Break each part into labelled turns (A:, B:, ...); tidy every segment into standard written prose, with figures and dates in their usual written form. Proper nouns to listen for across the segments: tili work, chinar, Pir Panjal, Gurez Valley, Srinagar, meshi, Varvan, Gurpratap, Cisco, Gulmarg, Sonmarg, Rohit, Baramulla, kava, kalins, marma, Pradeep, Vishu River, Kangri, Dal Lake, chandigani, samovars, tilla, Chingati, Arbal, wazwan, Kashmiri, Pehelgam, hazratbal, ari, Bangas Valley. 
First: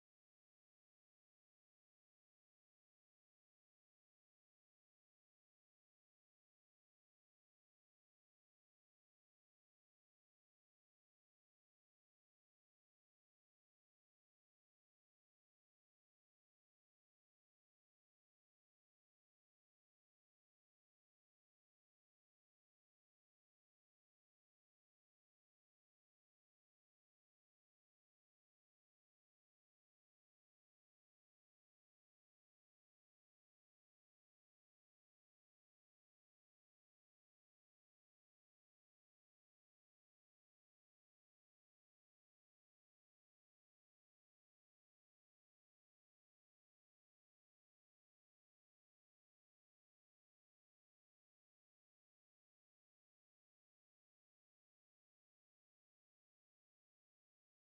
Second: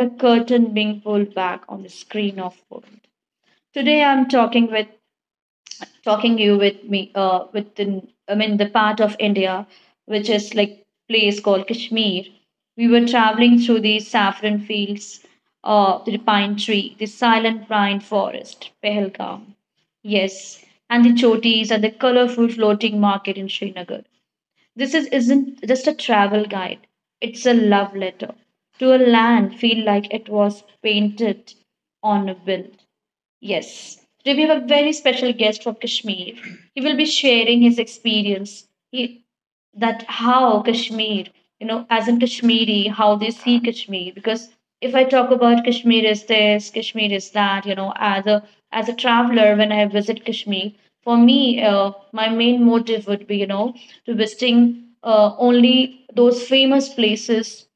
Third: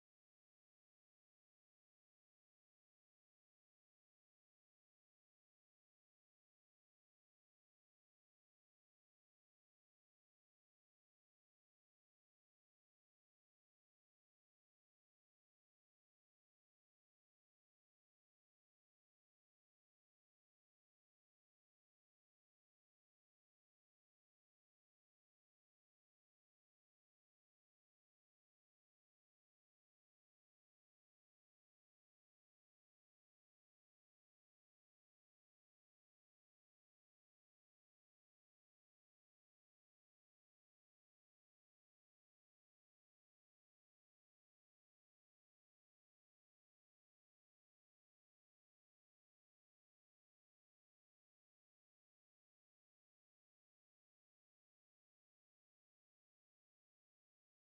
A: a curtain being pulled back on the screen of world. Today I'm talking with talking you with me within I mean the part of India which is like place called Kashmir. We were traveling through the saffron fields, the pine tree, the silent pine forest, Pehelgam. Yes, and the chotis and the colorful floating market in Srinagar. Isn't just a travel guide, it's a love letter to a land feel like it was painted on a bill. Yes, today we have a very special guest from Kashmir. He will be sharing his experience, that how Kashmir, you know, as in Kashmiri, how they see Kashmir. Because if I talk about Kashmir is this, Kashmir is that, you know, as a traveler when I visit Kashmir, for me, my main motive would be, you know, to visiting only those famous places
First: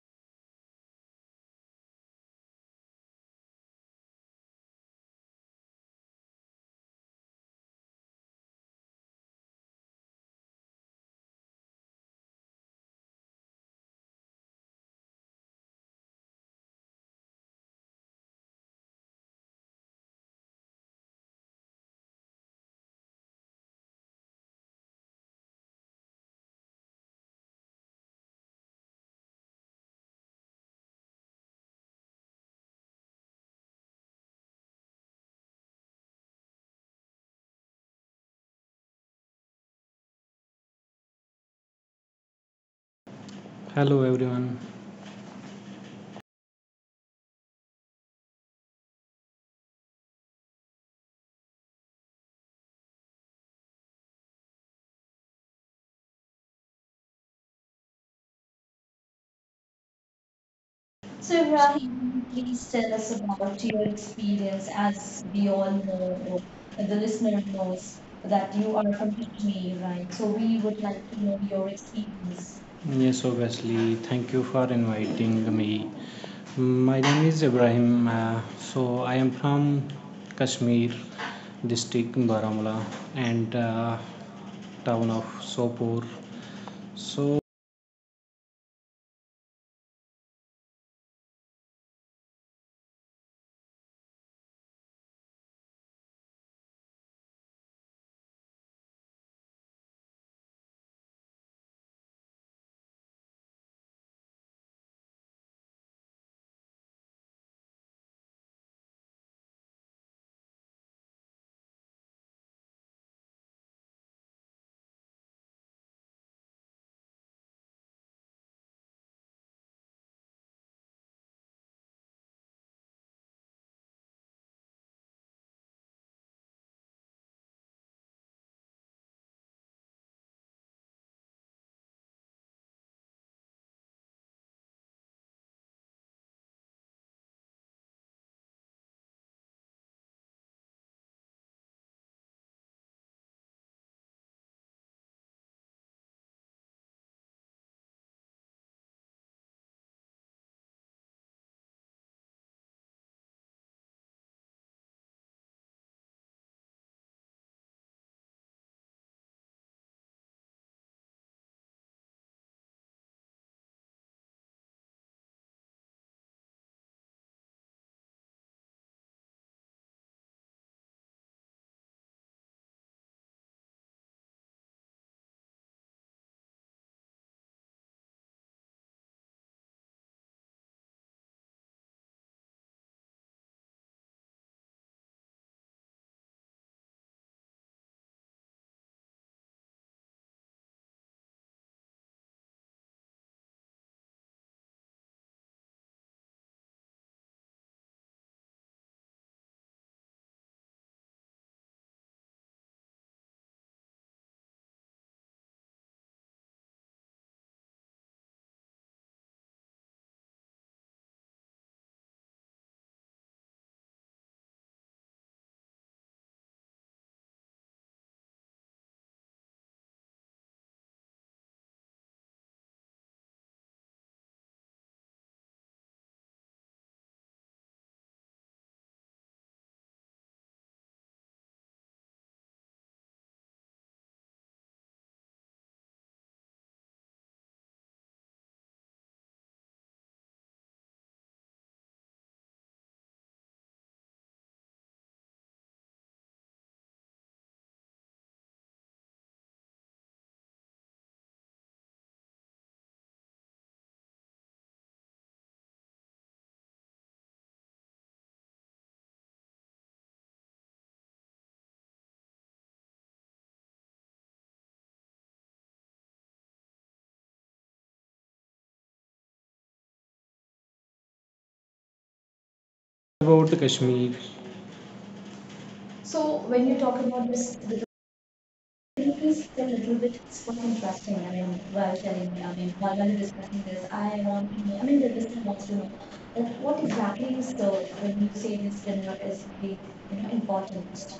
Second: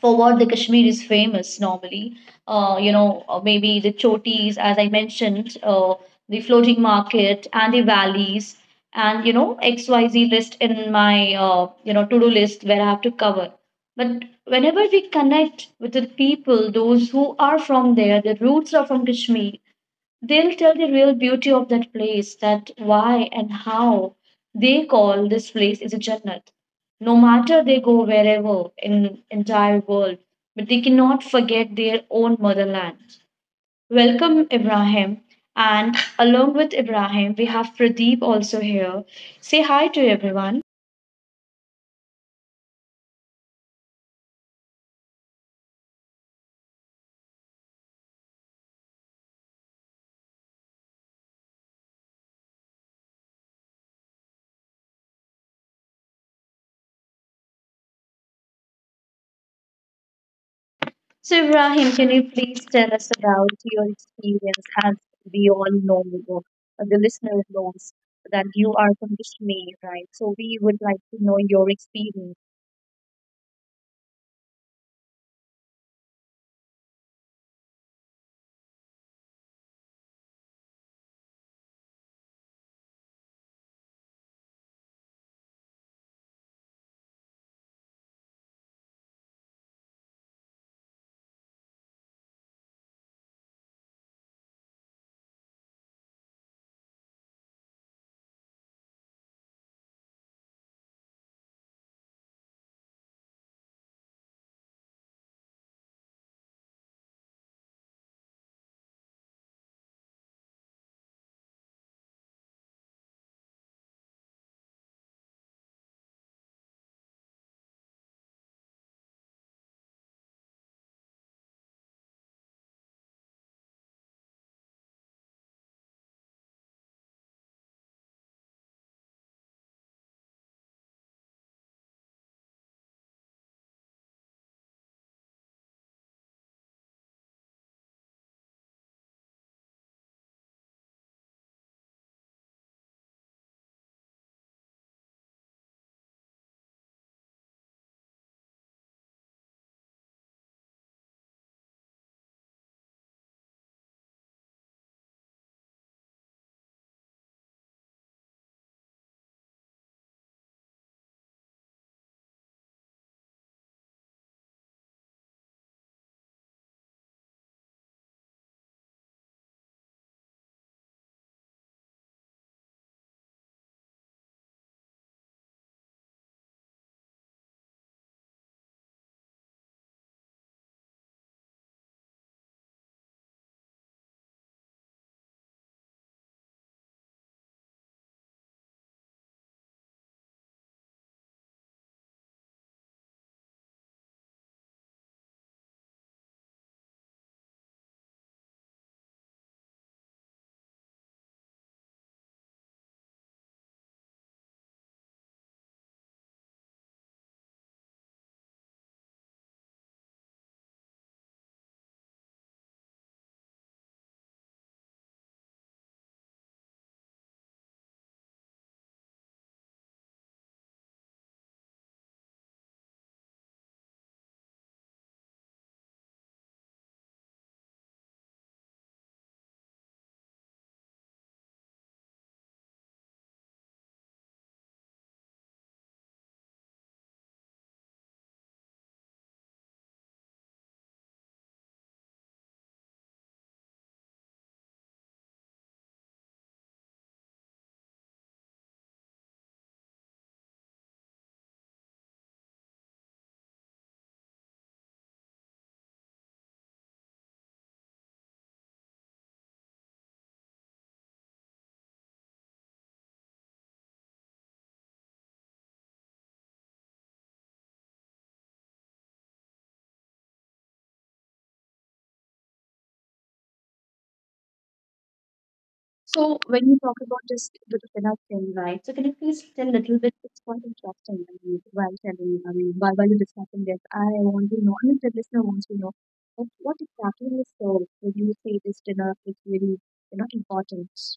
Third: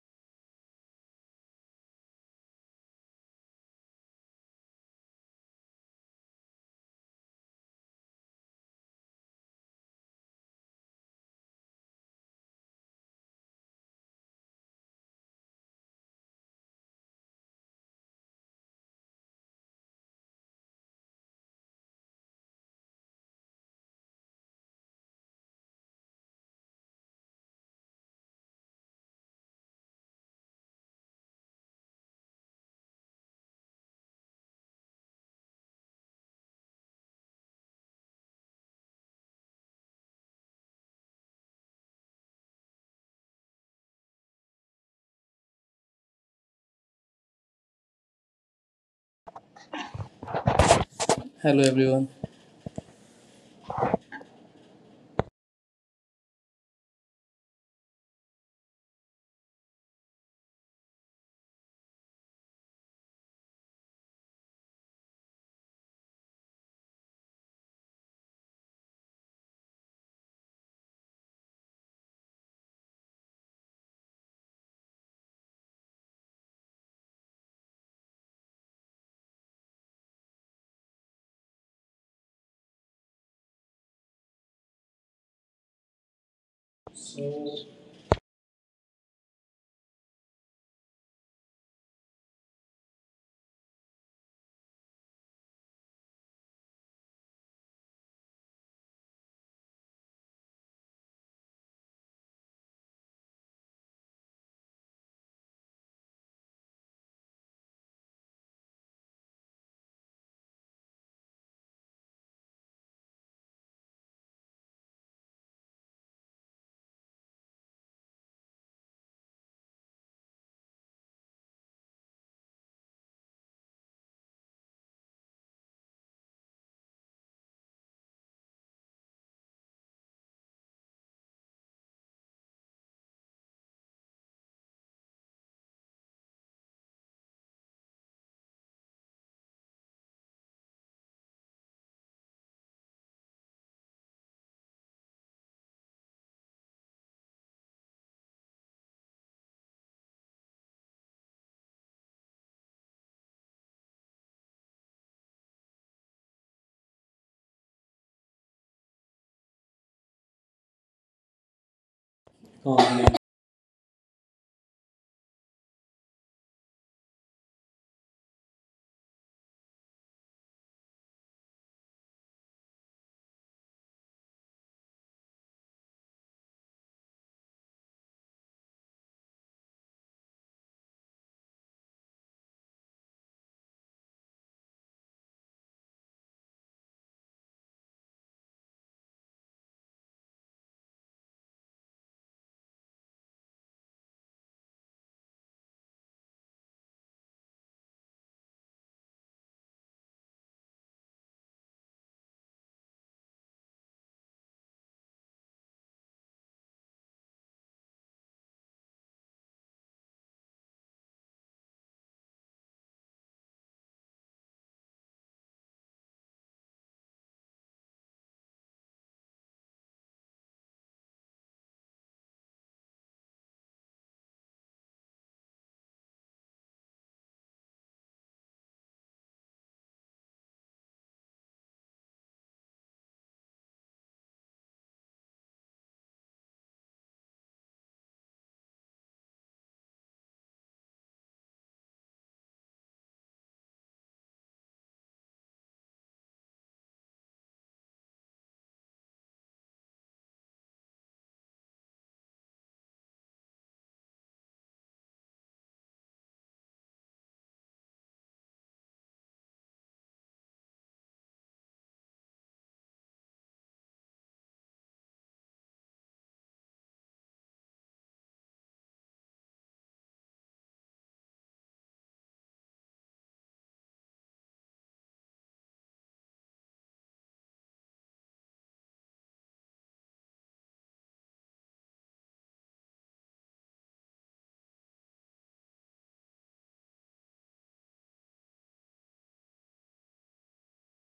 A: for what the Kashmir is famous normally. Maybe the chotis, as I mentioned, the floating market and the valleys, and XYZ list in my to do list where I have to cover. But whenever we connect with the people, those who are from there, the roots are from Kashmir, they'll tell the real beauty of that place, that why and how they call this place is a Jannat. No matter they go wherever in entire world, but they cannot forget their own motherland. Welcome, Ibrahim. And along with Ibrahim, we have Pradeep also here. Say hi to everyone.
B: Hello everyone.
C: Hello everyone.
A: So,
B: So,
A: Ibrahim, can
B: Rahim,
A: you please
B: please tell
A: tell
B: us
A: us about
B: about your
A: your experience
B: experience.
A: as
B: As we
A: we
B: all
A: all know,
B: know,
A: or
B: or the
A: the
B: listener
A: listener knows,
B: knows,
A: that
B: that you
A: you
B: are
A: are
B: from
A: from
B: Kashmir,
A: Kashmir, right?
B: right? So,
A: So,
B: we
A: we
B: would
A: would
B: like
A: like
B: to
A: to
B: know
A: know
B: your
A: your experience.
B: experience. Yes, obviously. Thank you for inviting me. My name is Ibrahim. So I am from Kashmir, district Baramulla, and town of Sopor. So
C: So um,
B: about Kashmir, so
A: So,
B: when
A: when
B: you
A: you
B: talk
A: talk about
B: about
A: this
B: this, the
A: Duttapina thing, right? So, can you please
B: increase a
A: tell a
B: little
A: little
B: bit,
A: bit? It's
B: it's quite
A: quite
B: interesting.
A: interesting,
B: I
A: I
B: mean,
A: mean,
B: while
A: while
B: telling me,
A: telling,
B: I
A: I
B: mean,
A: mean,
B: while
A: while, while
B: are
A: you're
B: discussing
A: discussing this.
B: this,
A: I
B: I want
A: want to
B: to
A: know,
B: know, I
A: I
B: mean,
A: mean,
B: the
A: the
B: listener
A: listener
B: wants
A: wants
B: to
A: to
B: know
A: know what,
B: that what
A: what exactly
B: exactly is
A: is
B: the,
A: served when
B: when you
A: you
B: say
A: say
B: this
A: this
B: dinner
A: dinner is
B: is the,
A: really, you know, important.
B: important.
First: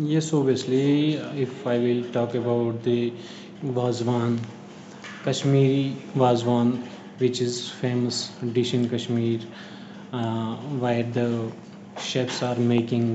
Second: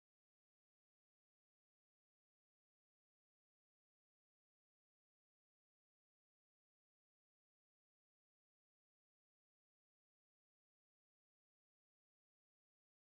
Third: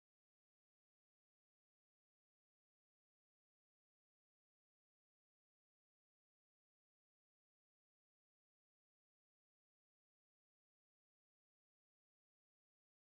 B: Yes, obviously, if I will talk about the Vazwan, Kashmiri Vazwan, which is famous dish in Kashmir, uh, where the chefs are making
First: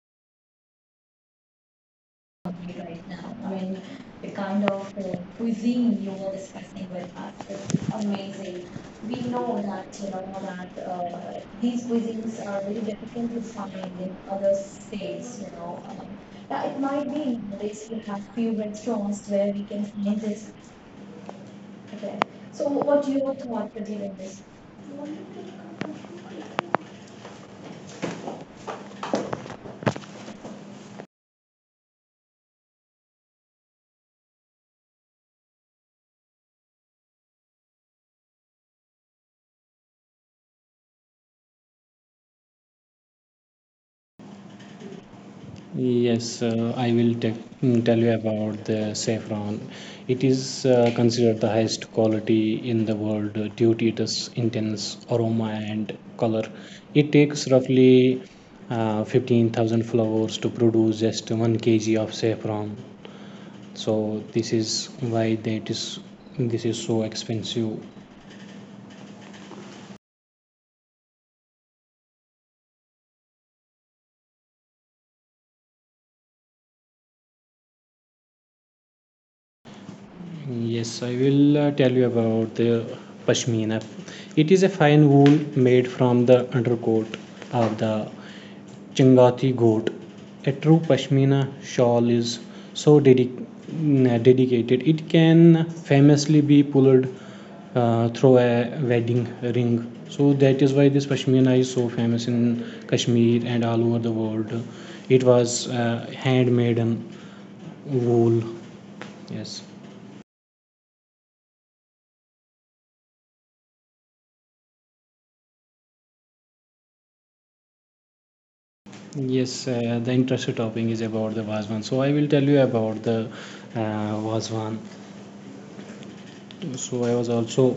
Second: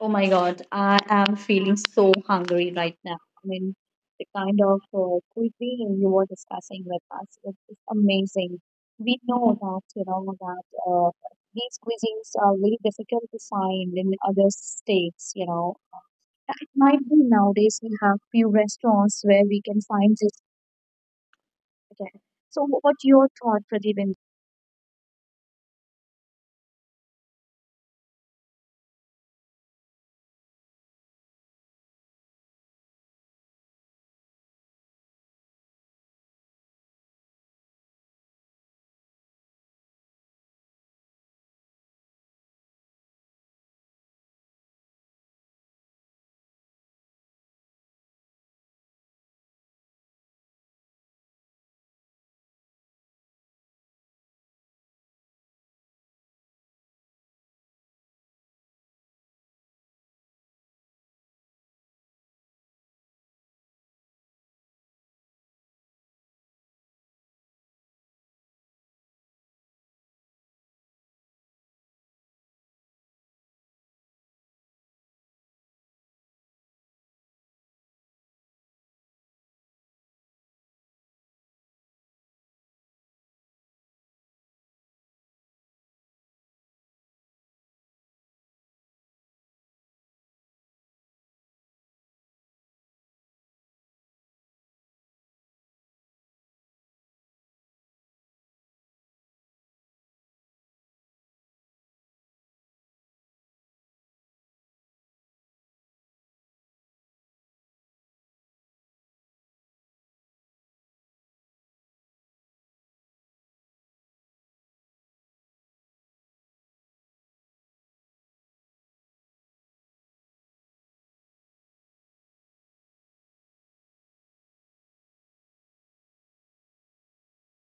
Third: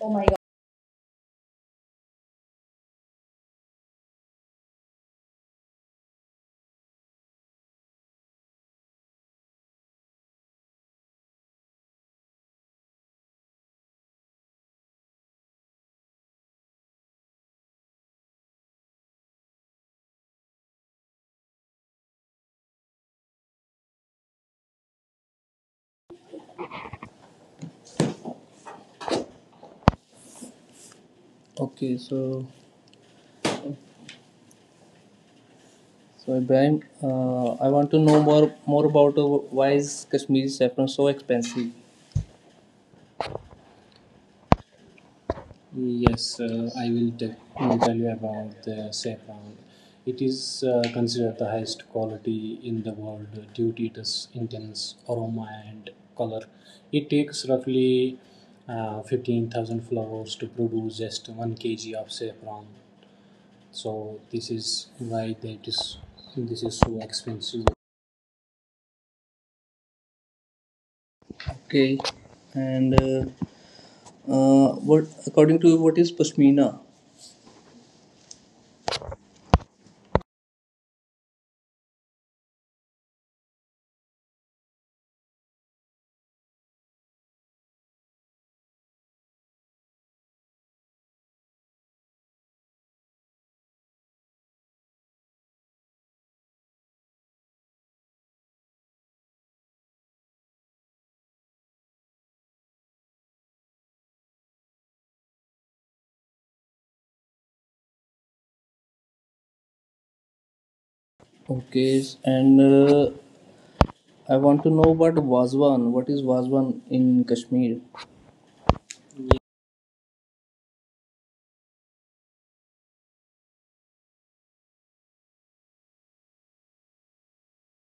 A: Oh my God, I am feeling so hungry right
B: right
A: now.
B: now.
A: I
B: I
A: mean,
B: mean,
A: the
B: the
A: kind
B: kind
A: of
B: of
A: cuisine
B: cuisine
A: you
B: you
A: were
B: were
A: discussing
B: discussing
A: with
B: with
A: us,
B: us
A: it is
B: is
A: amazing.
B: amazing.
A: We
B: We
A: know
B: know
A: that,
B: that
A: you
B: you
A: know,
B: know
A: that
B: that
A: these
B: these
A: cuisines
B: cuisines
A: are
B: are very
A: very difficult
B: difficult to
A: to find
B: find
A: in
B: in other
A: other states,
B: states. You
A: you
B: know,
A: know.
B: yeah,
A: It
B: it might
A: might be
B: be nowadays
A: nowadays we
B: we
A: have
B: have
A: few
B: few restaurants
A: restaurants
B: where
A: where
B: we
A: we
B: can
A: can
B: find
A: find this
B: this. Okay.
A: again.
B: So,
A: So
B: what
A: what's
B: your
A: your thought,
B: thought, Pradeep, in
A: Pratibin?
B: this?
C: Okay, so Ibrahim, I want to know more about why is Kashmiri saffron so expensive?
B: Yes, I will tell you about the saffron. It is considered the highest quality in the world due to its intense aroma and color. It takes roughly 15,000 flowers to produce just 1 kg of saffron. So this is why that is this is so expensive.
C: Okay, and uh, what according to you, what is pashmina?
B: Yes, I will tell you about the pashmina. It is a fine wool made from the undercoat of the Chingati goat. A true Pashmina shawl is so dedicated it can famously be pulled through a wedding ring. So that is why this Pashmina is so famous in Kashmir and all over the world. It was handmade and wool. Yes.
C: Okay, and I want to know about wazwan. What is wazwan in Kashmir?
B: Yes, the interesting topic is about the Vazwan. So I will tell you about the Vazwan. So I was also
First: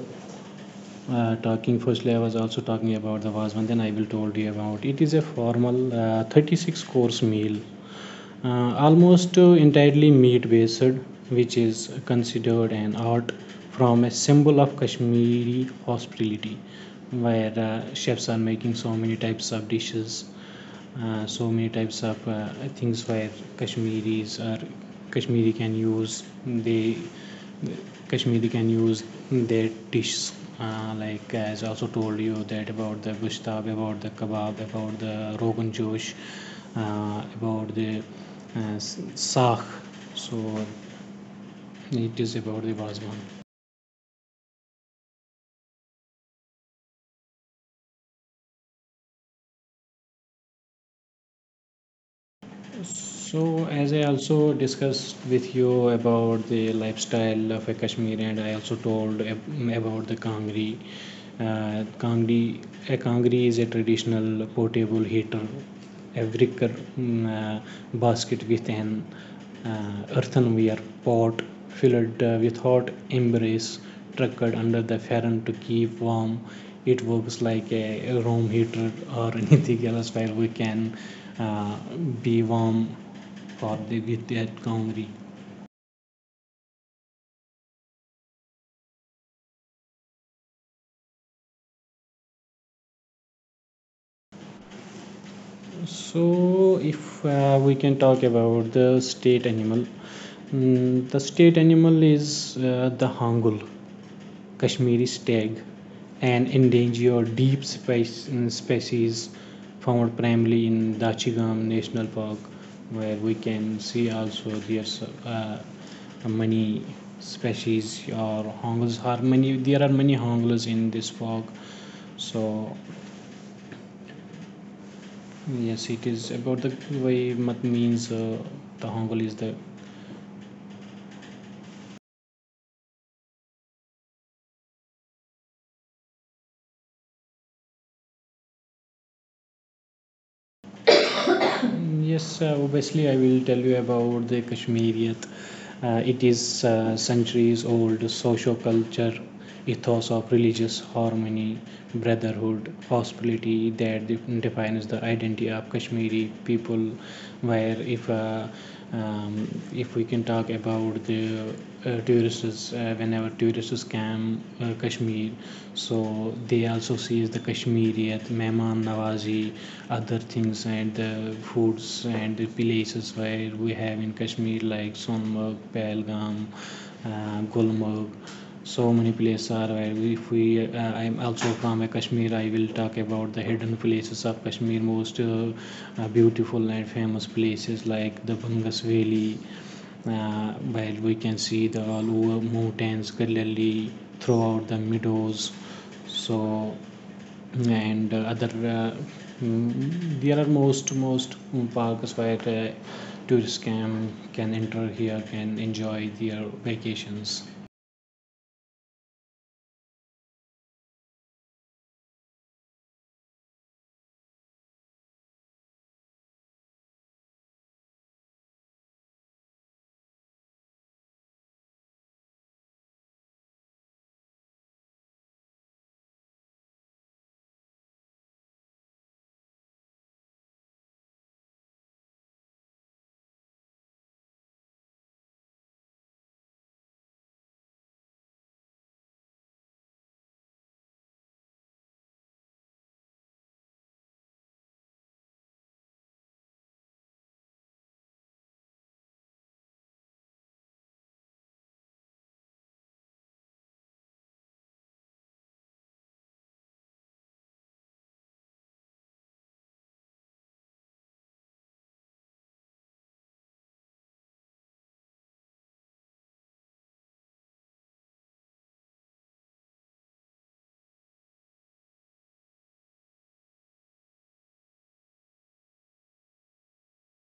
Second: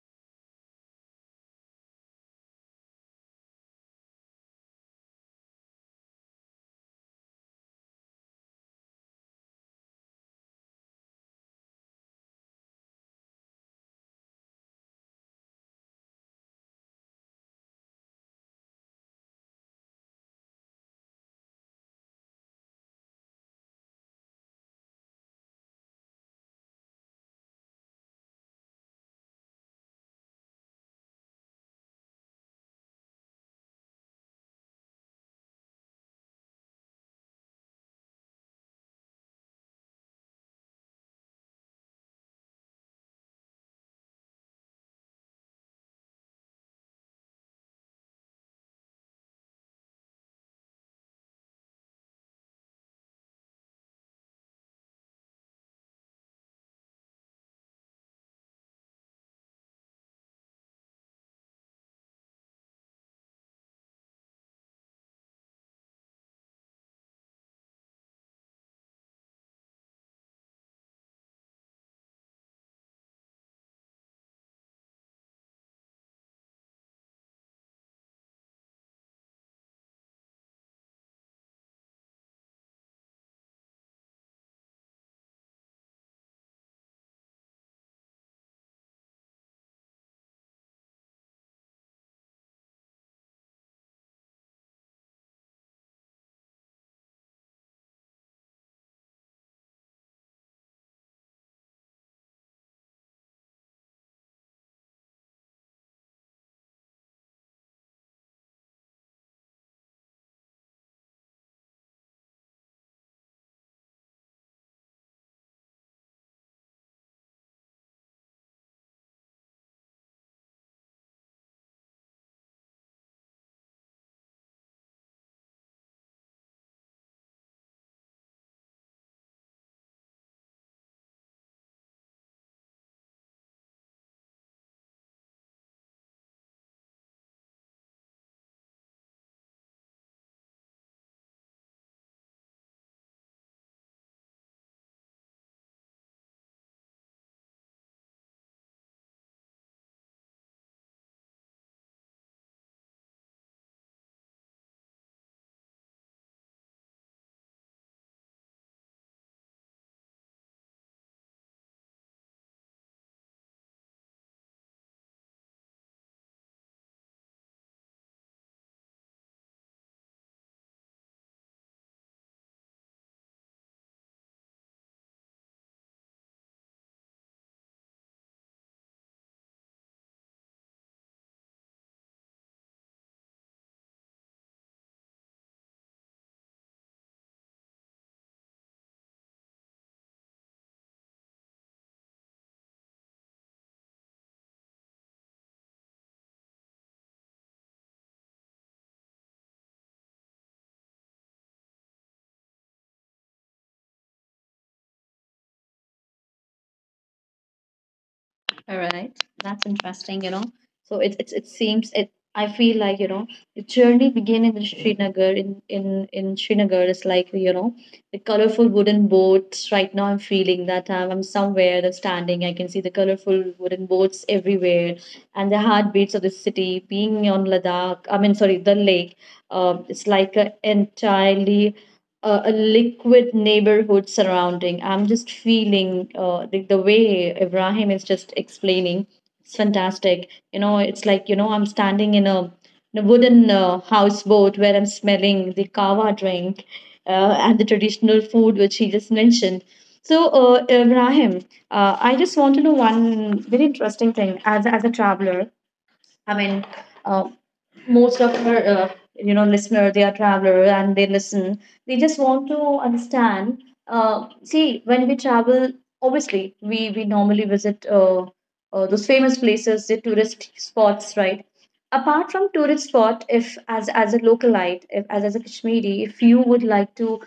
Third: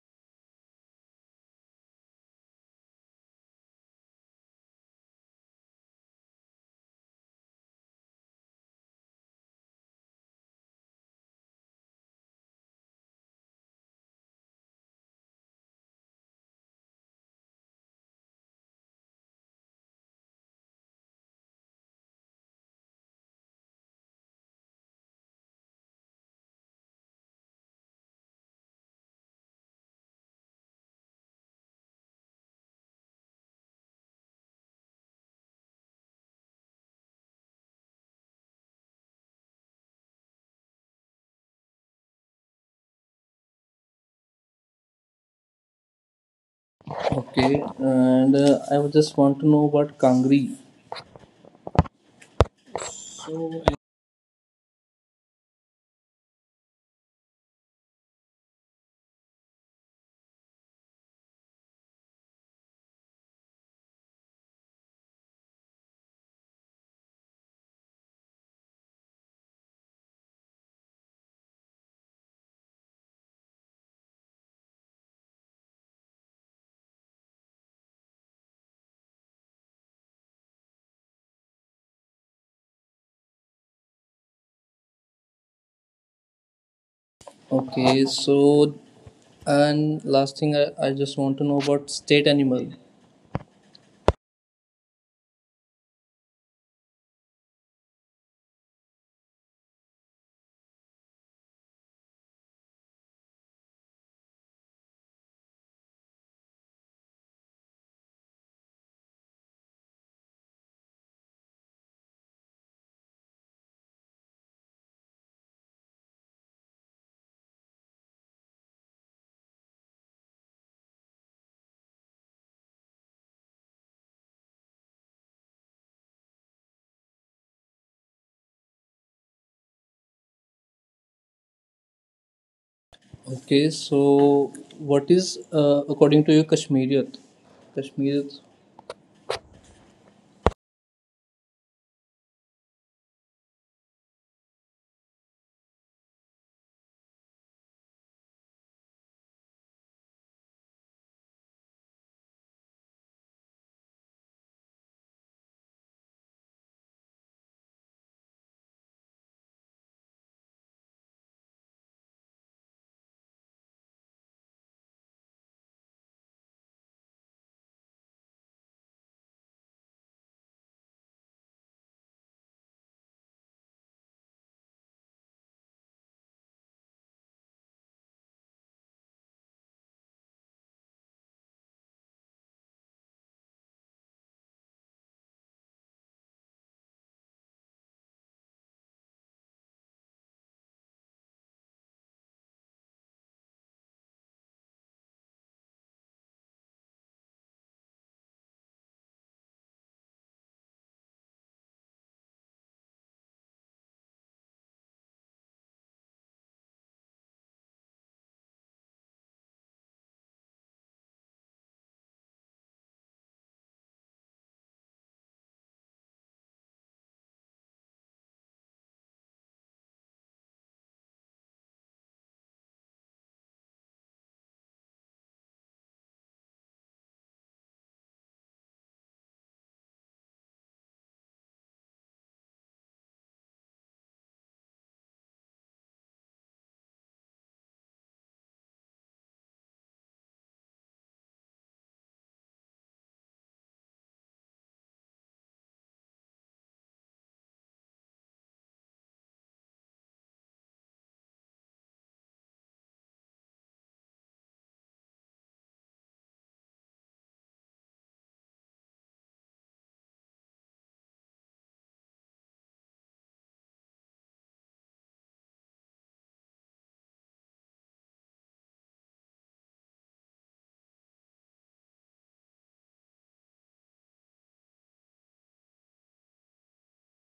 B: talking, firstly I was also talking about the vasman, then I will told you about it. Is a formal 36 course meal, almost entirely meat based, which is considered an art from, a symbol of Kashmiri hospitality, where chefs are making so many types of dishes, so many types of things where Kashmiris or Kashmiri can use, they Kashmiri can use their dishes, like as also told you, that about the gushtab, about the kebab, about the rogan josh, about the uh, saag. So it is about the basman.
C: Okay, and I would just want to know about kangri. So
B: So, as I also discussed with you about the lifestyle of a Kashmiri, and I also told about the Kangri. Kangri, a Kangri is a traditional portable heater, a wicker mm, uh, basket with an earthenware pot filled with hot embers tucked under the fan to keep warm. It works like a room heater or anything else where we can uh, be warm for the with that Gomri.
C: Okay, and last thing I just want to know about state animal.
B: So if we can talk about the state animal, the state animal is the hangul. Kashmiri stag, an endangered deep species found primarily in Dachigam National Park, where we can see also there's many species or hongles. Are many, there are many hongles in this park. So yes, it is about the way mat means the hongle is the.
C: Okay, so what is, according to you, Kashmiriyat? Kashmiriyat?
B: Yes, obviously, I will tell you about the Kashmiriyat. It is centuries old socio culture ethos of religious harmony, brotherhood, hospitality that defines the identity of Kashmiri people. Where um, if we can talk about the tourists, whenever tourists come Kashmir, so they also sees the Kashmiriyat, Mehman Nawazi, other things and the foods and the places where we have in Kashmir like Sonmarg, Pahalgam, Gulmarg. So many places are where we, if we I'm also from Kashmir. I will talk about the hidden places of Kashmir, most beautiful and famous places like the Bangas Valley, while we can see the lower mountains clearly throughout the meadows. So and other there are most parks where tourists can enter here, can enjoy their vacations.
A: All right, that's interesting. You know, so it seems it. I feel like you know the journey began in Srinagar. In Srinagar is like you know the colorful wooden boats. Right now, I'm feeling that I'm somewhere that's standing. I can see the colorful wooden boats everywhere, and the heartbeats of the city. Being on Ladakh, I mean, sorry, the lake. It's like an entirely a liquid neighborhood surrounding. I'm just feeling the way Ibrahim is just explaining. It's fantastic. You know, it's like, you know, I'm standing in a wooden houseboat where I'm smelling the kava drink uh, and the traditional food, which he just mentioned. So, Ibrahim, I just want to know one very interesting thing as a traveler. I mean, uh, most of our you know listener they are traveler and they listen, they just want to understand, see when we travel obviously we normally visit those famous places, the tourist spots, right? Apart from tourist spot, if as as a localite, if, as a kashmiri, if you would like to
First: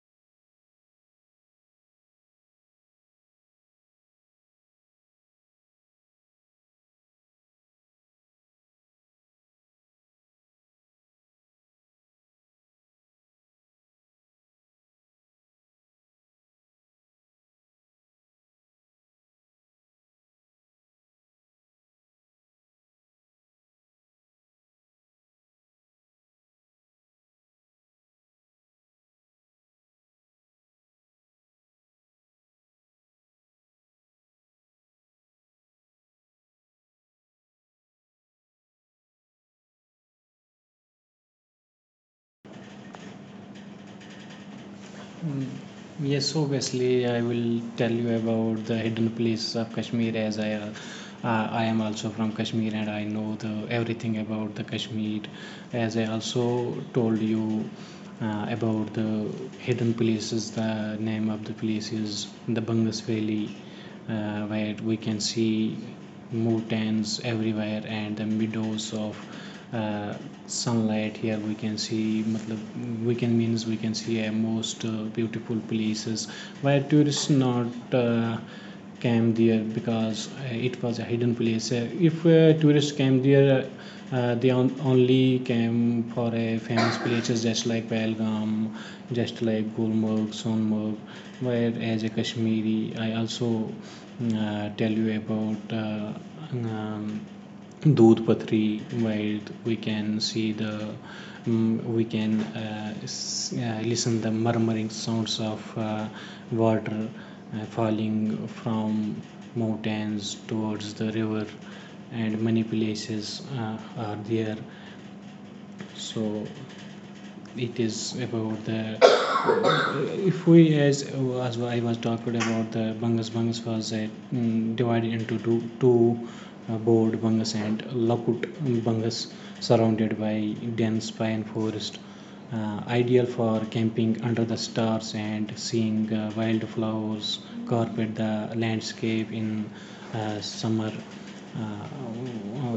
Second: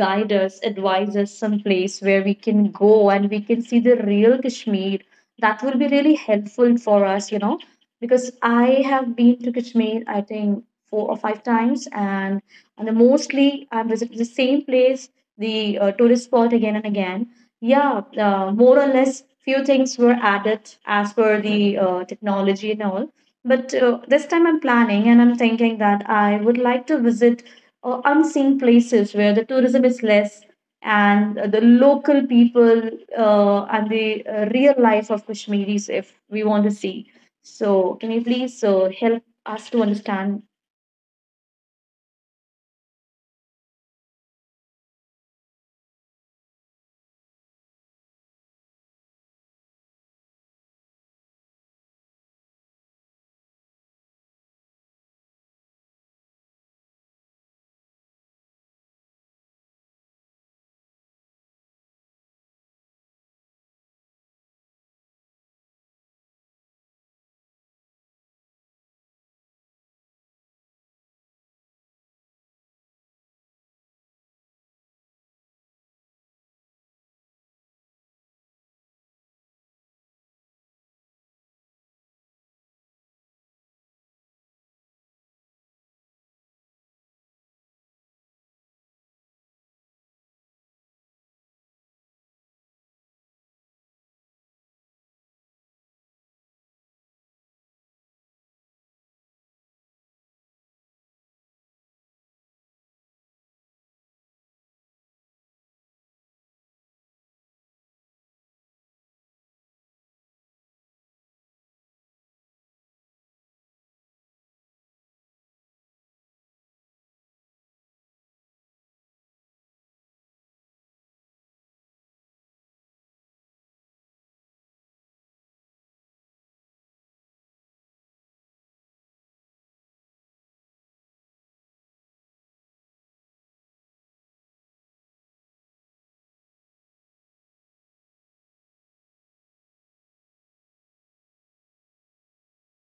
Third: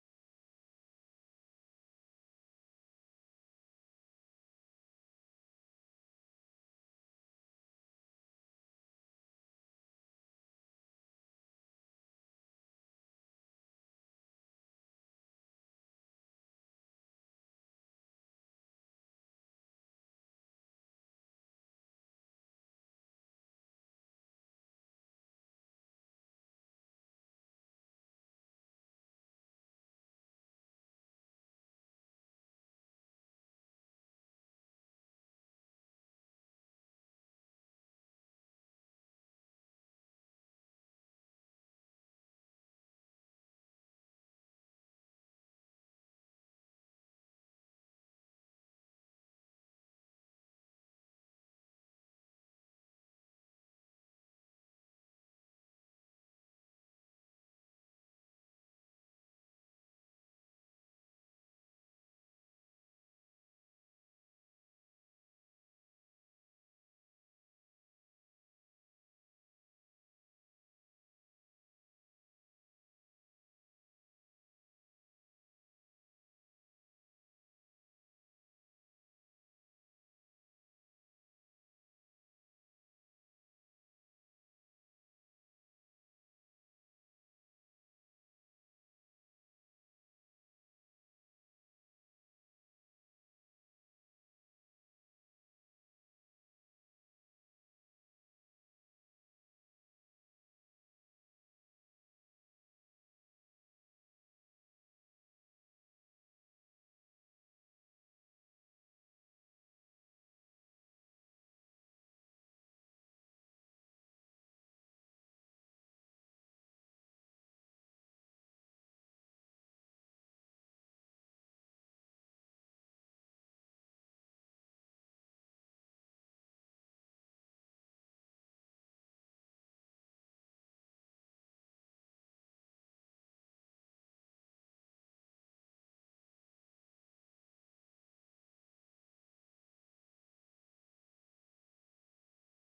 A: guide us, advise us some place where we can go and we can see the real Kashmir, that will be really helpful for us, you know, because I have been to Kashmir, I think four or five times, and then mostly I visit the same place, the tourist spot again and again. Yeah, more or less, few things were added as per the technology and all. But this time I'm planning and I'm thinking that I would like to visit unseen places where the tourism is less and the local people and the real life of Kashmiris if we want to see. So, can you please help us to understand.
B: Mm, Yes, obviously, I will tell you about the hidden place of Kashmir as I am also from Kashmir and I know the everything about the Kashmir. As I also told you about the hidden places, the name of the places, the Bangas Valley, where we can see mountains everywhere and the meadows of uh, sunlight here we can see matlab, we can means we can see a most beautiful places where tourists not came there because it was a hidden place. If tourists came there, they only came for a famous places just like Pahalgam, just like Gulmarg, Sonmarg. Where as a Kashmiri, I also tell you about um, Dudhpatri, while we can see the we can listen the murmuring sounds of water falling from mountains towards the river and many places are there. So it is about the. If we, as I was talking about the bangas, divided into two board bangas and lakut bangas, surrounded by dense pine forest, ideal for camping under the stars and seeing wildflowers carpet the landscape in summer. uh,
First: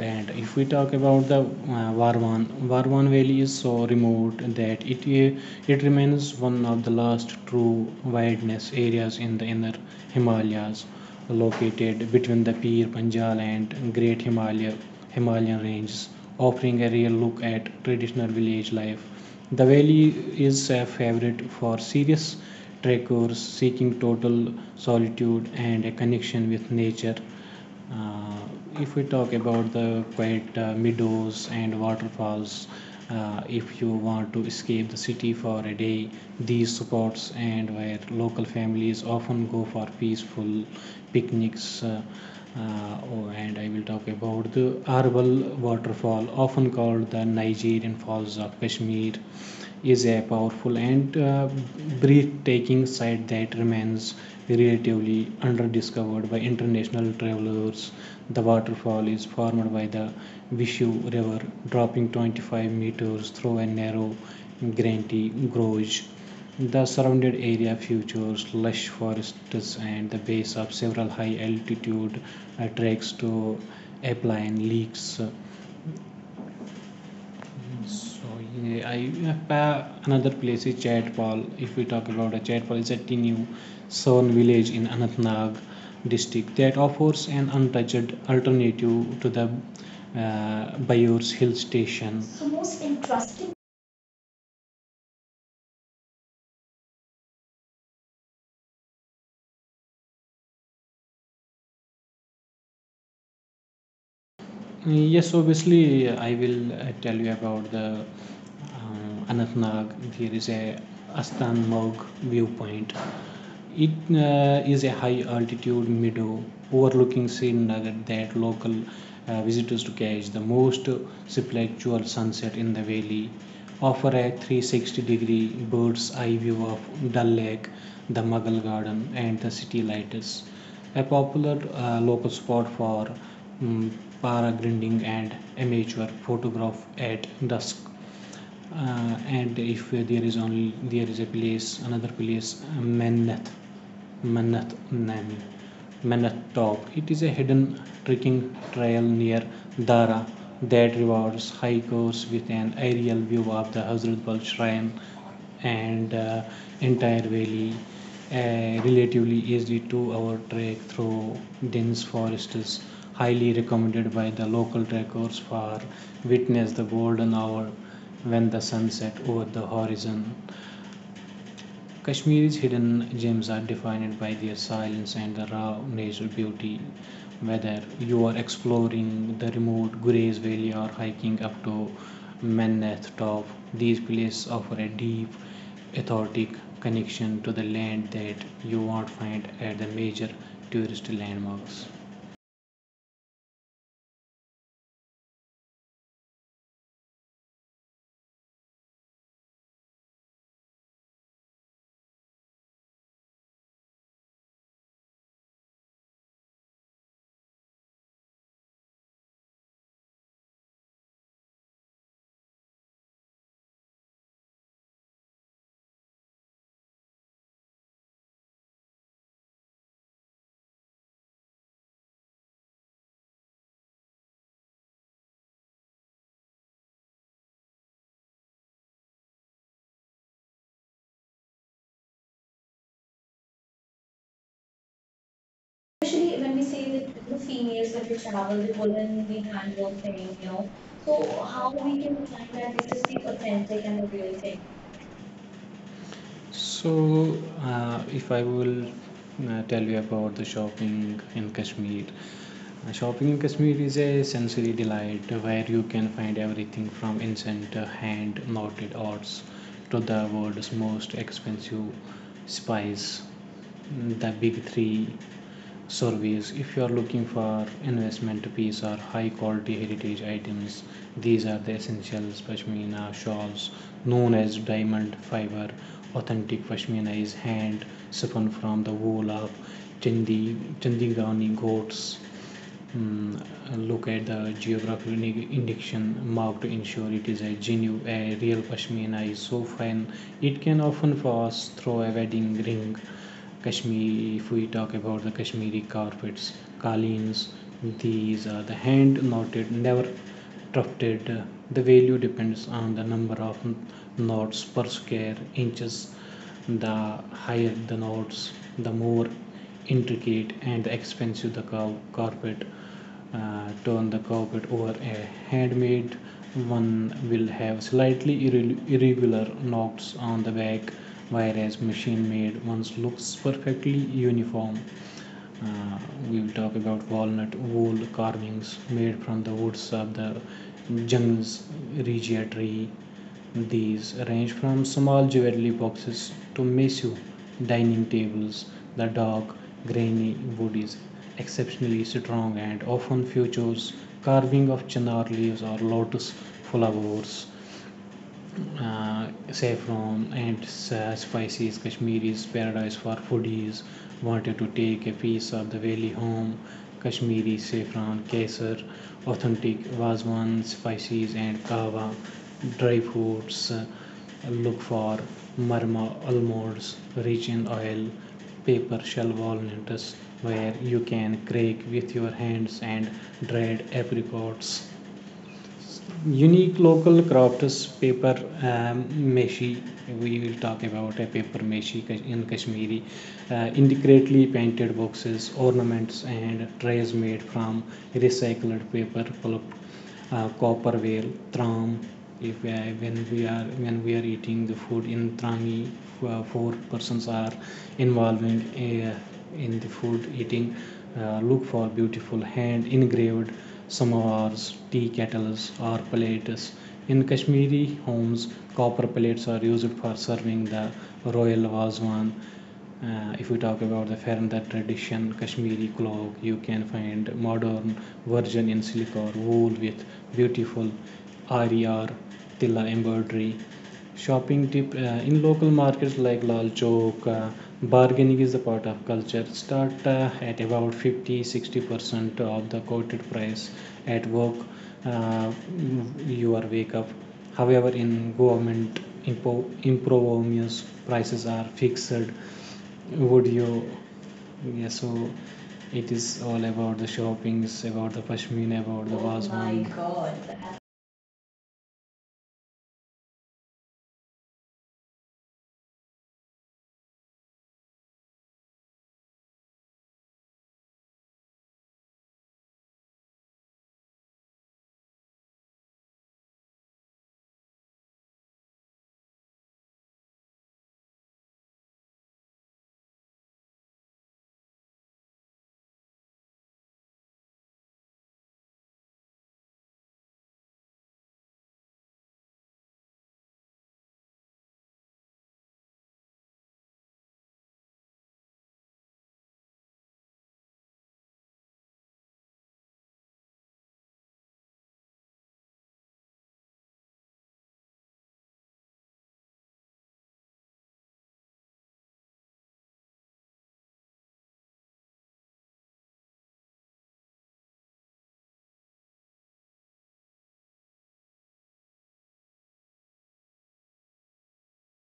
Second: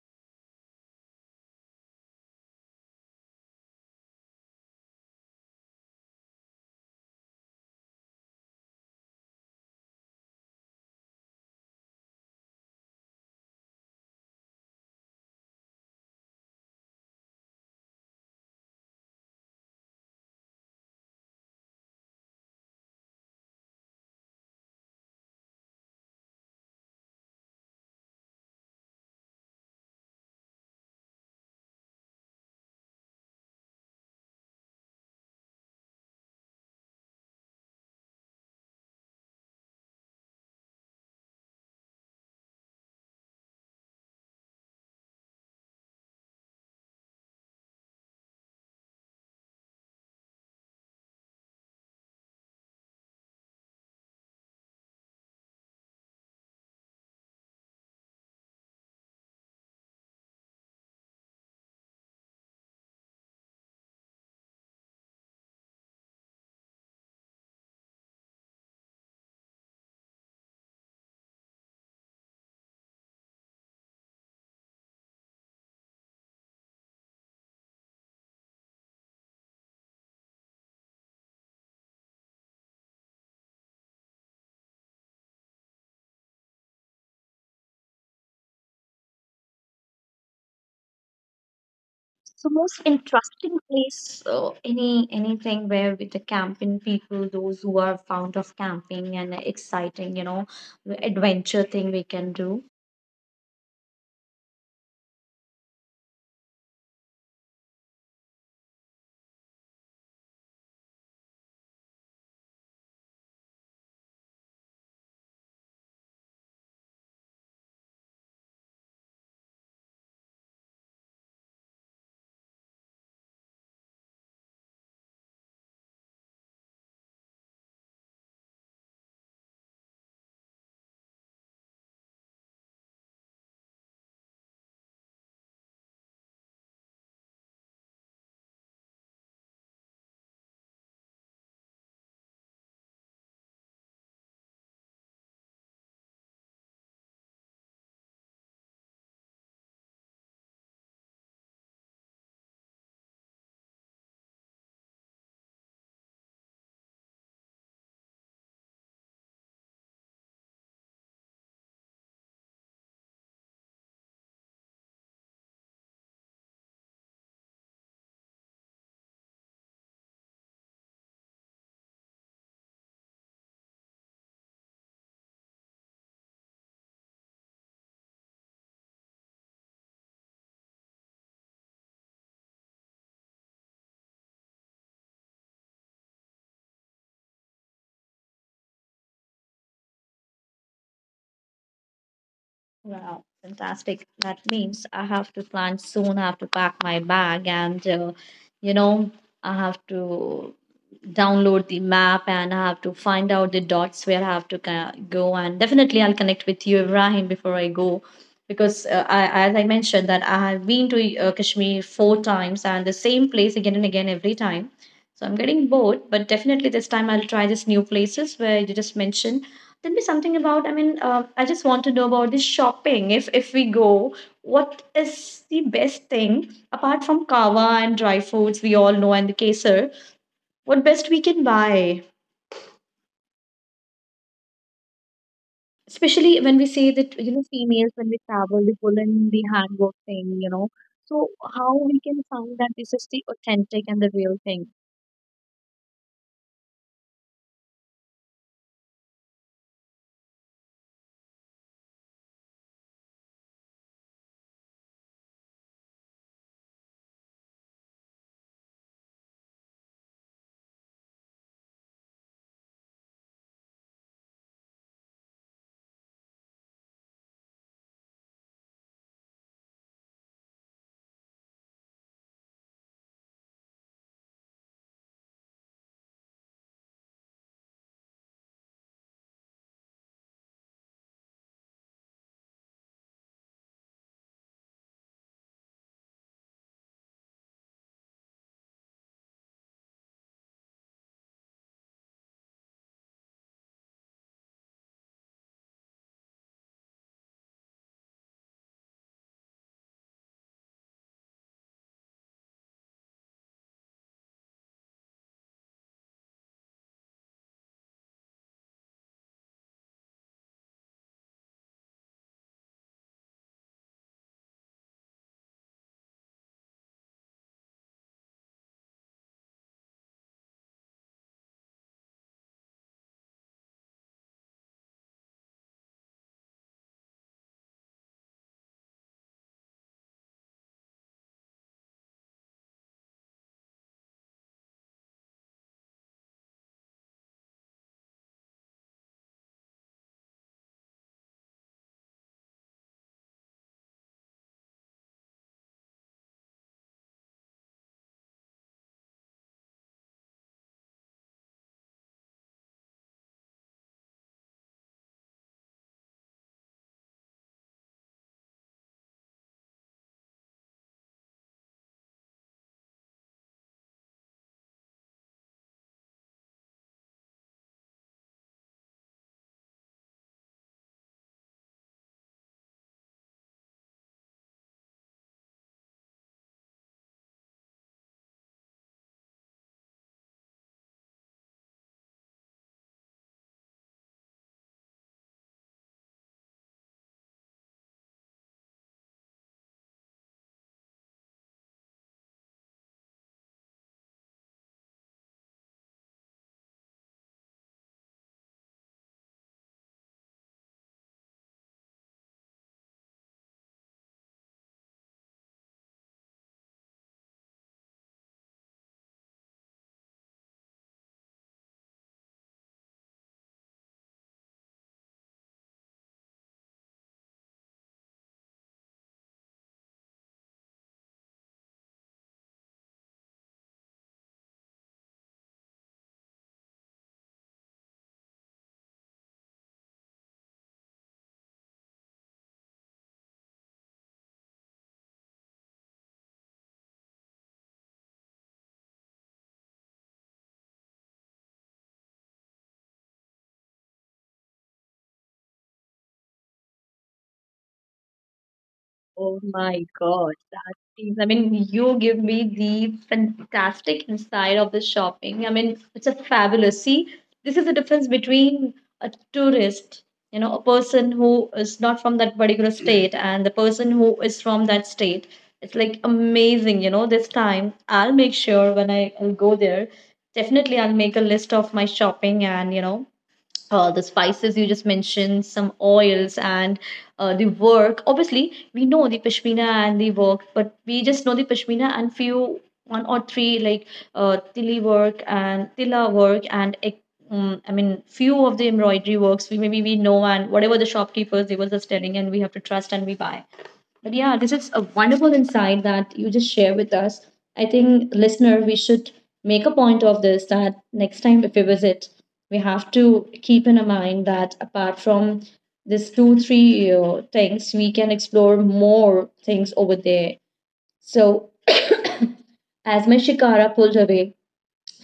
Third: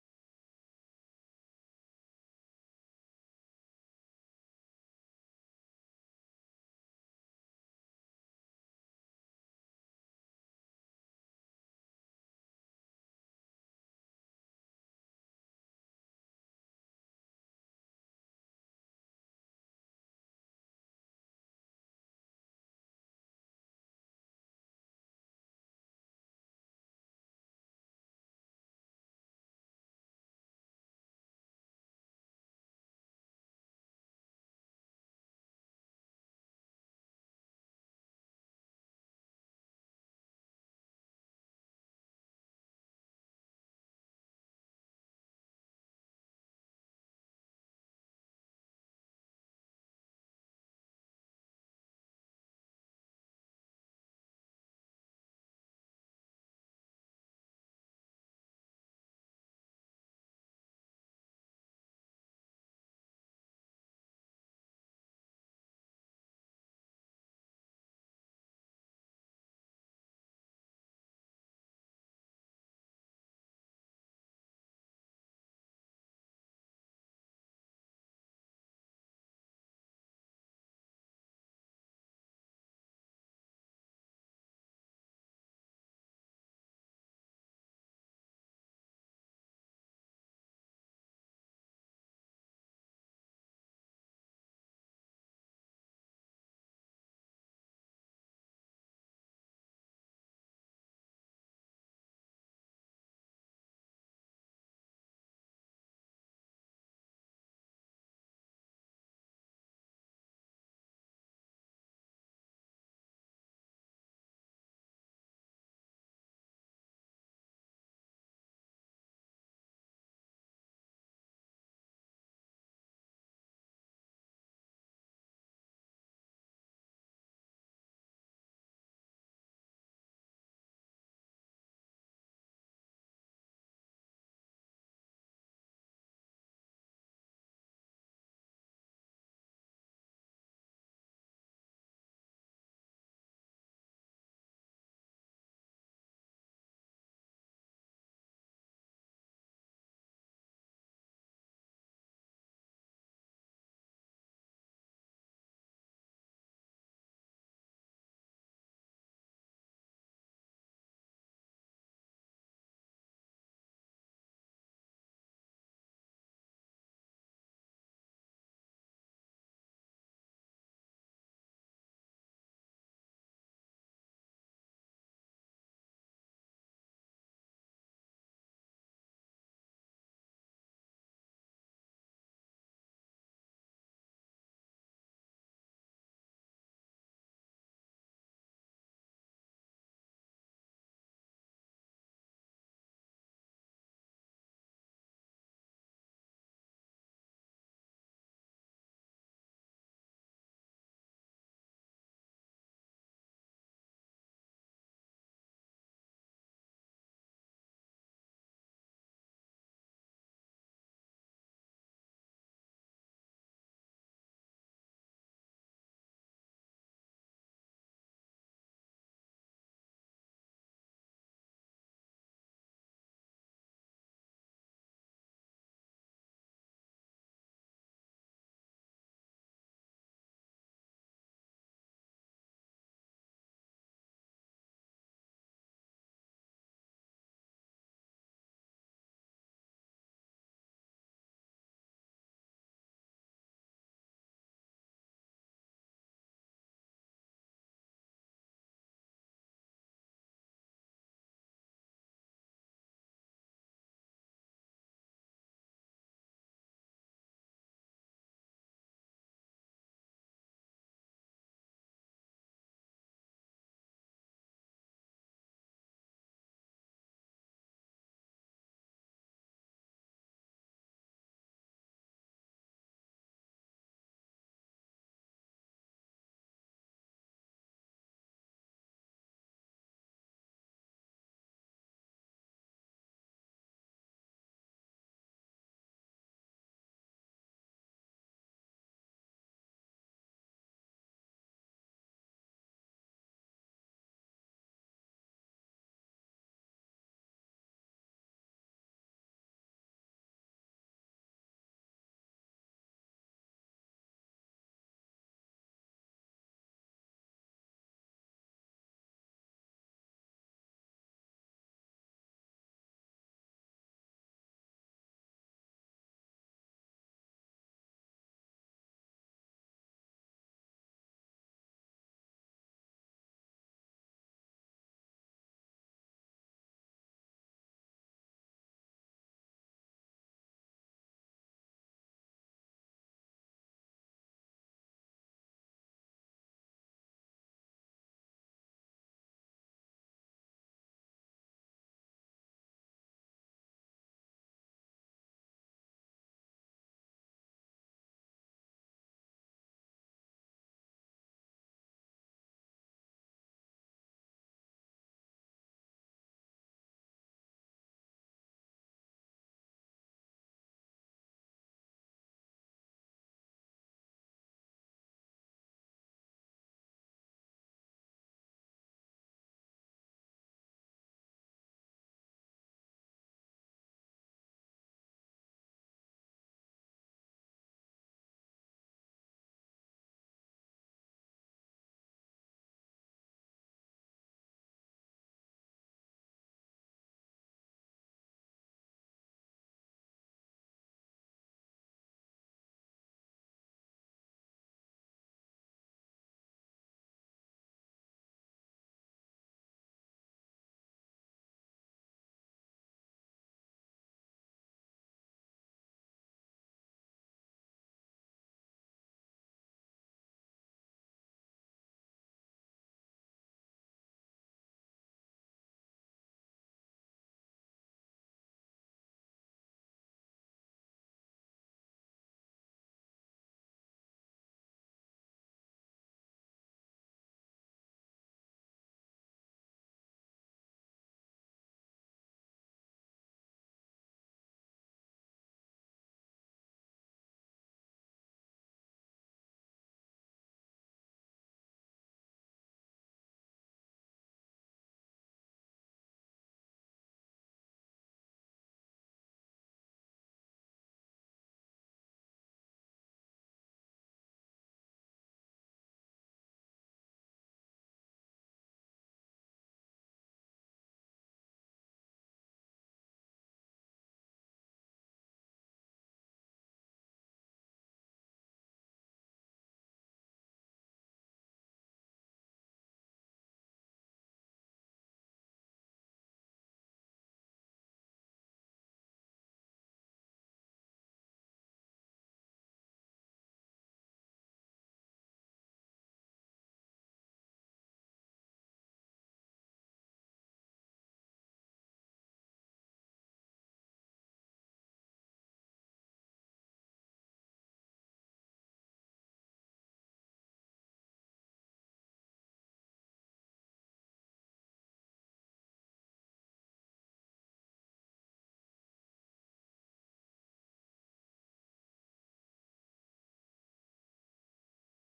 B: and if we talk about the Varvan, Varvan Valley is so remote that it remains one of the last true wilderness areas in the inner Himalayas, located between the Pir Panjal and Great Himalayan ranges, offering a real look at traditional village life. The valley is a favorite for serious trekkers seeking total solitude and a connection with nature. uh, if we talk about the quiet meadows and waterfalls, if you want to escape the city for a day, these spots and where local families often go for peaceful picnics. Oh, and I will talk about the Arbal waterfall, often called the Nigerian Falls of Kashmir, is a powerful and breathtaking sight that remains relatively underdiscovered by international travelers. The waterfall is formed by the Vishu River dropping 25 meters through a narrow granite gorge. The surrounded area features lush forests and the base of several high altitude treks to alpine lakes. So yeah, I have another place is Chaitpal. If we talk about a Chaitpal, is a tiny Sown village in Anantnag district that offers an untouched alternative to the Bayur's hill station.
A: So,
B: So
A: most
B: most interesting.
A: interesting place, anything where with the camping people, those who are fond of camping and exciting, you know, adventure thing we can do?
B: Yes, obviously, I will tell you about the Anantnag. There is a Asthan Mog viewpoint. It is a high altitude meadow overlooking Srinagar that local visitors to catch the most spectacular sunset in the valley. Offer a 360 degree bird's eye view of Dal Lake, the Mughal Garden, and the city lights. A popular local spot for um, paragliding and amateur photograph at dusk, and if there is only there is a place another place Manat, Manat mannat nami mannat top, it is a hidden trekking trail near dara that rewards hikers with an aerial view of the hazratbal shrine and entire valley, relatively easy to hour trek through dense forest is highly recommended by the local trekkers for witness the golden hour when the sun set over the horizon. Kashmir's hidden gems are defined by their silence and the raw natural beauty. Whether you are exploring the remote Gurez Valley or hiking up to Mannath Top, these places offer a deep, authentic connection to the land that you won't find at the major tourist landmarks.
A: Wow, fantastic. That means I have to plan soon. I have to pack my bag and, you know, I have to download the map and I have to find out the dots where I have to go. And definitely I'll connect with you, Ibrahim, before I go. Because as I mentioned, that I have been to Kashmir four times and the same place again and again every time. So I'm getting bored, but definitely this time I'll try these new places where you just mentioned. Tell me something about, I mean, I just want to know about this shopping. If we go, what is the best thing apart from kava and dry foods we all know and the kesar? What best we can buy?
B: Especially
A: Especially
B: when
A: when
B: we
A: we say
B: say
A: that,
B: that the
A: you know,
B: females
A: females
B: that
A: when
B: we
A: we
B: travel,
A: travel,
B: the
A: the
B: women,
A: woolen,
B: the
A: the
B: handwork
A: handwork
B: thing,
A: thing,
B: you
A: you
B: know.
A: know.
B: So
A: So
B: how
A: how
B: we
A: we
B: can
A: can
B: find
A: find that
B: that this
A: this
B: is
A: is
B: the
A: the
B: authentic
A: authentic
B: and
A: and
B: the
A: the
B: real
A: real
B: thing?
A: thing?
B: So, if I will tell you about the shopping in Kashmir is a sensory delight where you can find everything from ancient hand knotted arts to the world's most expensive spice. The big three surveys, if you are looking for investment piece or high quality heritage items, these are the essentials: pashmina shawls known as diamond fiber. Authentic pashmina is hand spun from the wool of chandigani goats. mm, Look at the geographical indication marked to ensure it is a genuine, a real pashmina is so fine. It can often pass through a wedding ring. Kashmir, if we talk about the Kashmiri carpets, kalins, these are the hand knotted, never tufted. The value depends on the number of knots per square inches. The higher the knots, the more intricate and expensive the carpet. Turn the carpet over, a handmade one will have slightly irregular knots on the back, whereas machine made ones looks perfectly uniform. Uh, we will talk about walnut wool carvings made from the woods of the Jungs regia tree. These range from small jewelry boxes to massive dining tables. The dark, grainy wood is exceptionally strong and often features carving of chinar leaves or lotus flowers. Saffron and spices. Kashmiri's paradise for foodies wanted to take a piece of the valley home. Kashmiri saffron, kesar, authentic Vazwan spices and kava, dry fruits. Look for marma almonds rich in oil, paper shell walnuts where you can crack with your hands, and dried apricots. Unique local craft is paper um, meshi. We will talk about a paper meshi in Kashmiri, intricately painted boxes, ornaments, and trays made from recycled paper pulp. Copper whale, tram. If when we are eating the food in trami, four persons are involved uh, in the food eating. Look for beautiful hand engraved samovars, tea kettles, or plates. In Kashmiri homes, copper plates are used for serving the royal wazwan. If we talk about the Faranda tradition, Kashmiri cloak, you can find modern version in silk or wool with beautiful ari or tilla embroidery. Shopping tip, in local markets like Lal Chowk, bargaining is a part of culture. Start at about 50 60% of the quoted price at work, uh, your wake up. However, in government improvements, prices are fixed would you yeah so it is all about the shoppings, about the pashmina, about the Oh my
A: Oh my
B: baswan
A: God,
B: god.
A: please. I mean, you give me the fantastic insight of the shopping. I mean, it's a fabulous. See, this is the difference between a tourist, you know, a person who is not from that particular state and the person who is from that state. It's like amazing, you know. This time, I'll make sure when I'll go there, definitely I'll make a list of my shopping and, you know, the spices you just mentioned, some oils, and the work. Obviously, we know the pashmina and the work, but we just know the pashmina and few one or three like tili work and tila work I mean, few of the embroidery works we maybe we know and whatever the shopkeepers they were just telling and we have to trust and we buy. But yeah, this is a wonderful insight that you just share with us. I think, listener, we should make a point of this that next time if we visit, we have to keep in mind that apart from this two, three things, we can explore more things over there. So, as my shikara pulled away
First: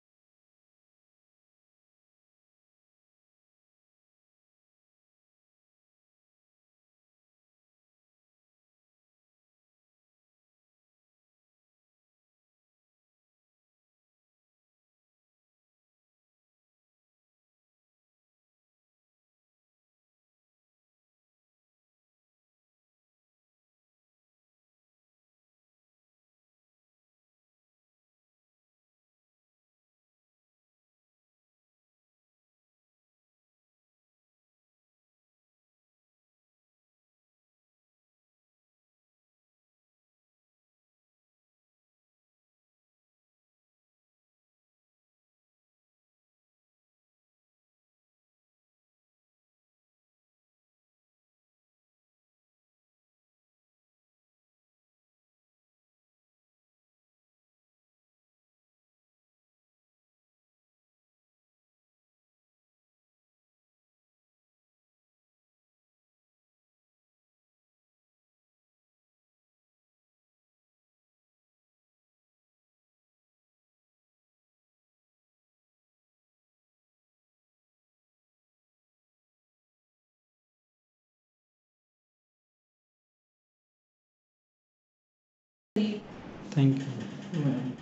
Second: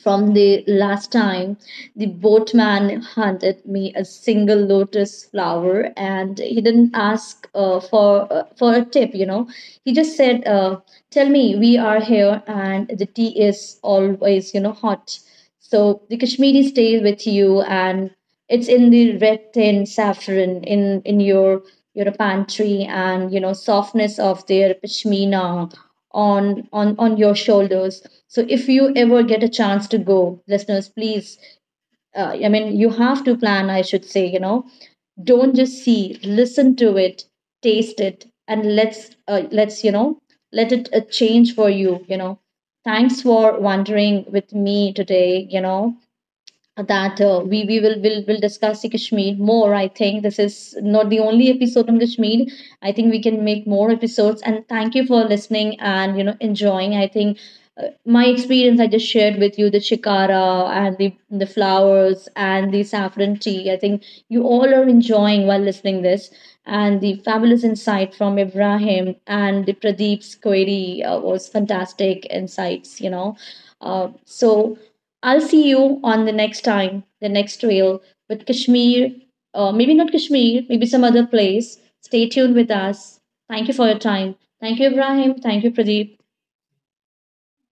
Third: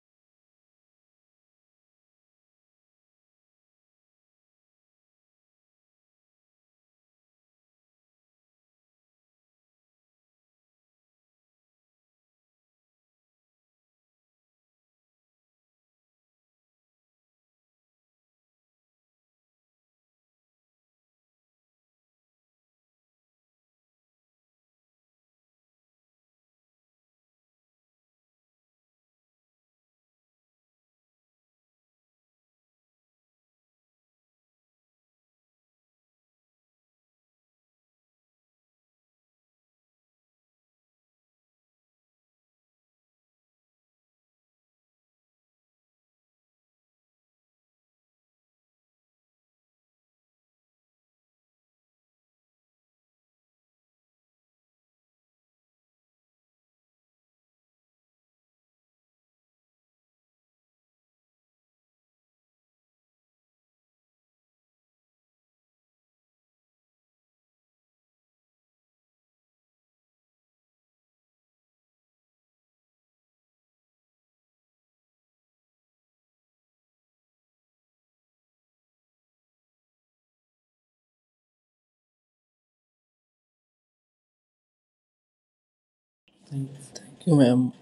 A: from the last time, the boatman handed me a single lotus flower, and he didn't ask for a tip. You know, he just said, "Tell me, we are here, and the tea is always you know hot." So the Kashmiri stays with you, and it's in the red tin saffron in your pantry, and you know softness of their pashmina on your shoulders. So if you ever get a chance to go, listeners, please, I mean, you have to plan, I should say, you know, don't just see, listen to it, taste it, and let's, you know, let it change for you, you know. Thanks for wandering with me today, you know that we will discuss the Kashmir more. I think this is not the only episode on Kashmir. I think we can make more episodes. And thank you for listening and you know enjoying. I think my experience I just shared with you, the shikara and the flowers and the saffron tea. I think you all are enjoying while listening this. And the fabulous insight from Ibrahim and the Pradeep's query was fantastic insights, you know. So I'll see you on the next time, the next trail with Kashmir, maybe not Kashmir, maybe some other place. Stay tuned with us. Thank you for your time. Thank you, Ibrahim. Thank you, Pradeep.
B: Thank you
C: Thank you, ma'am.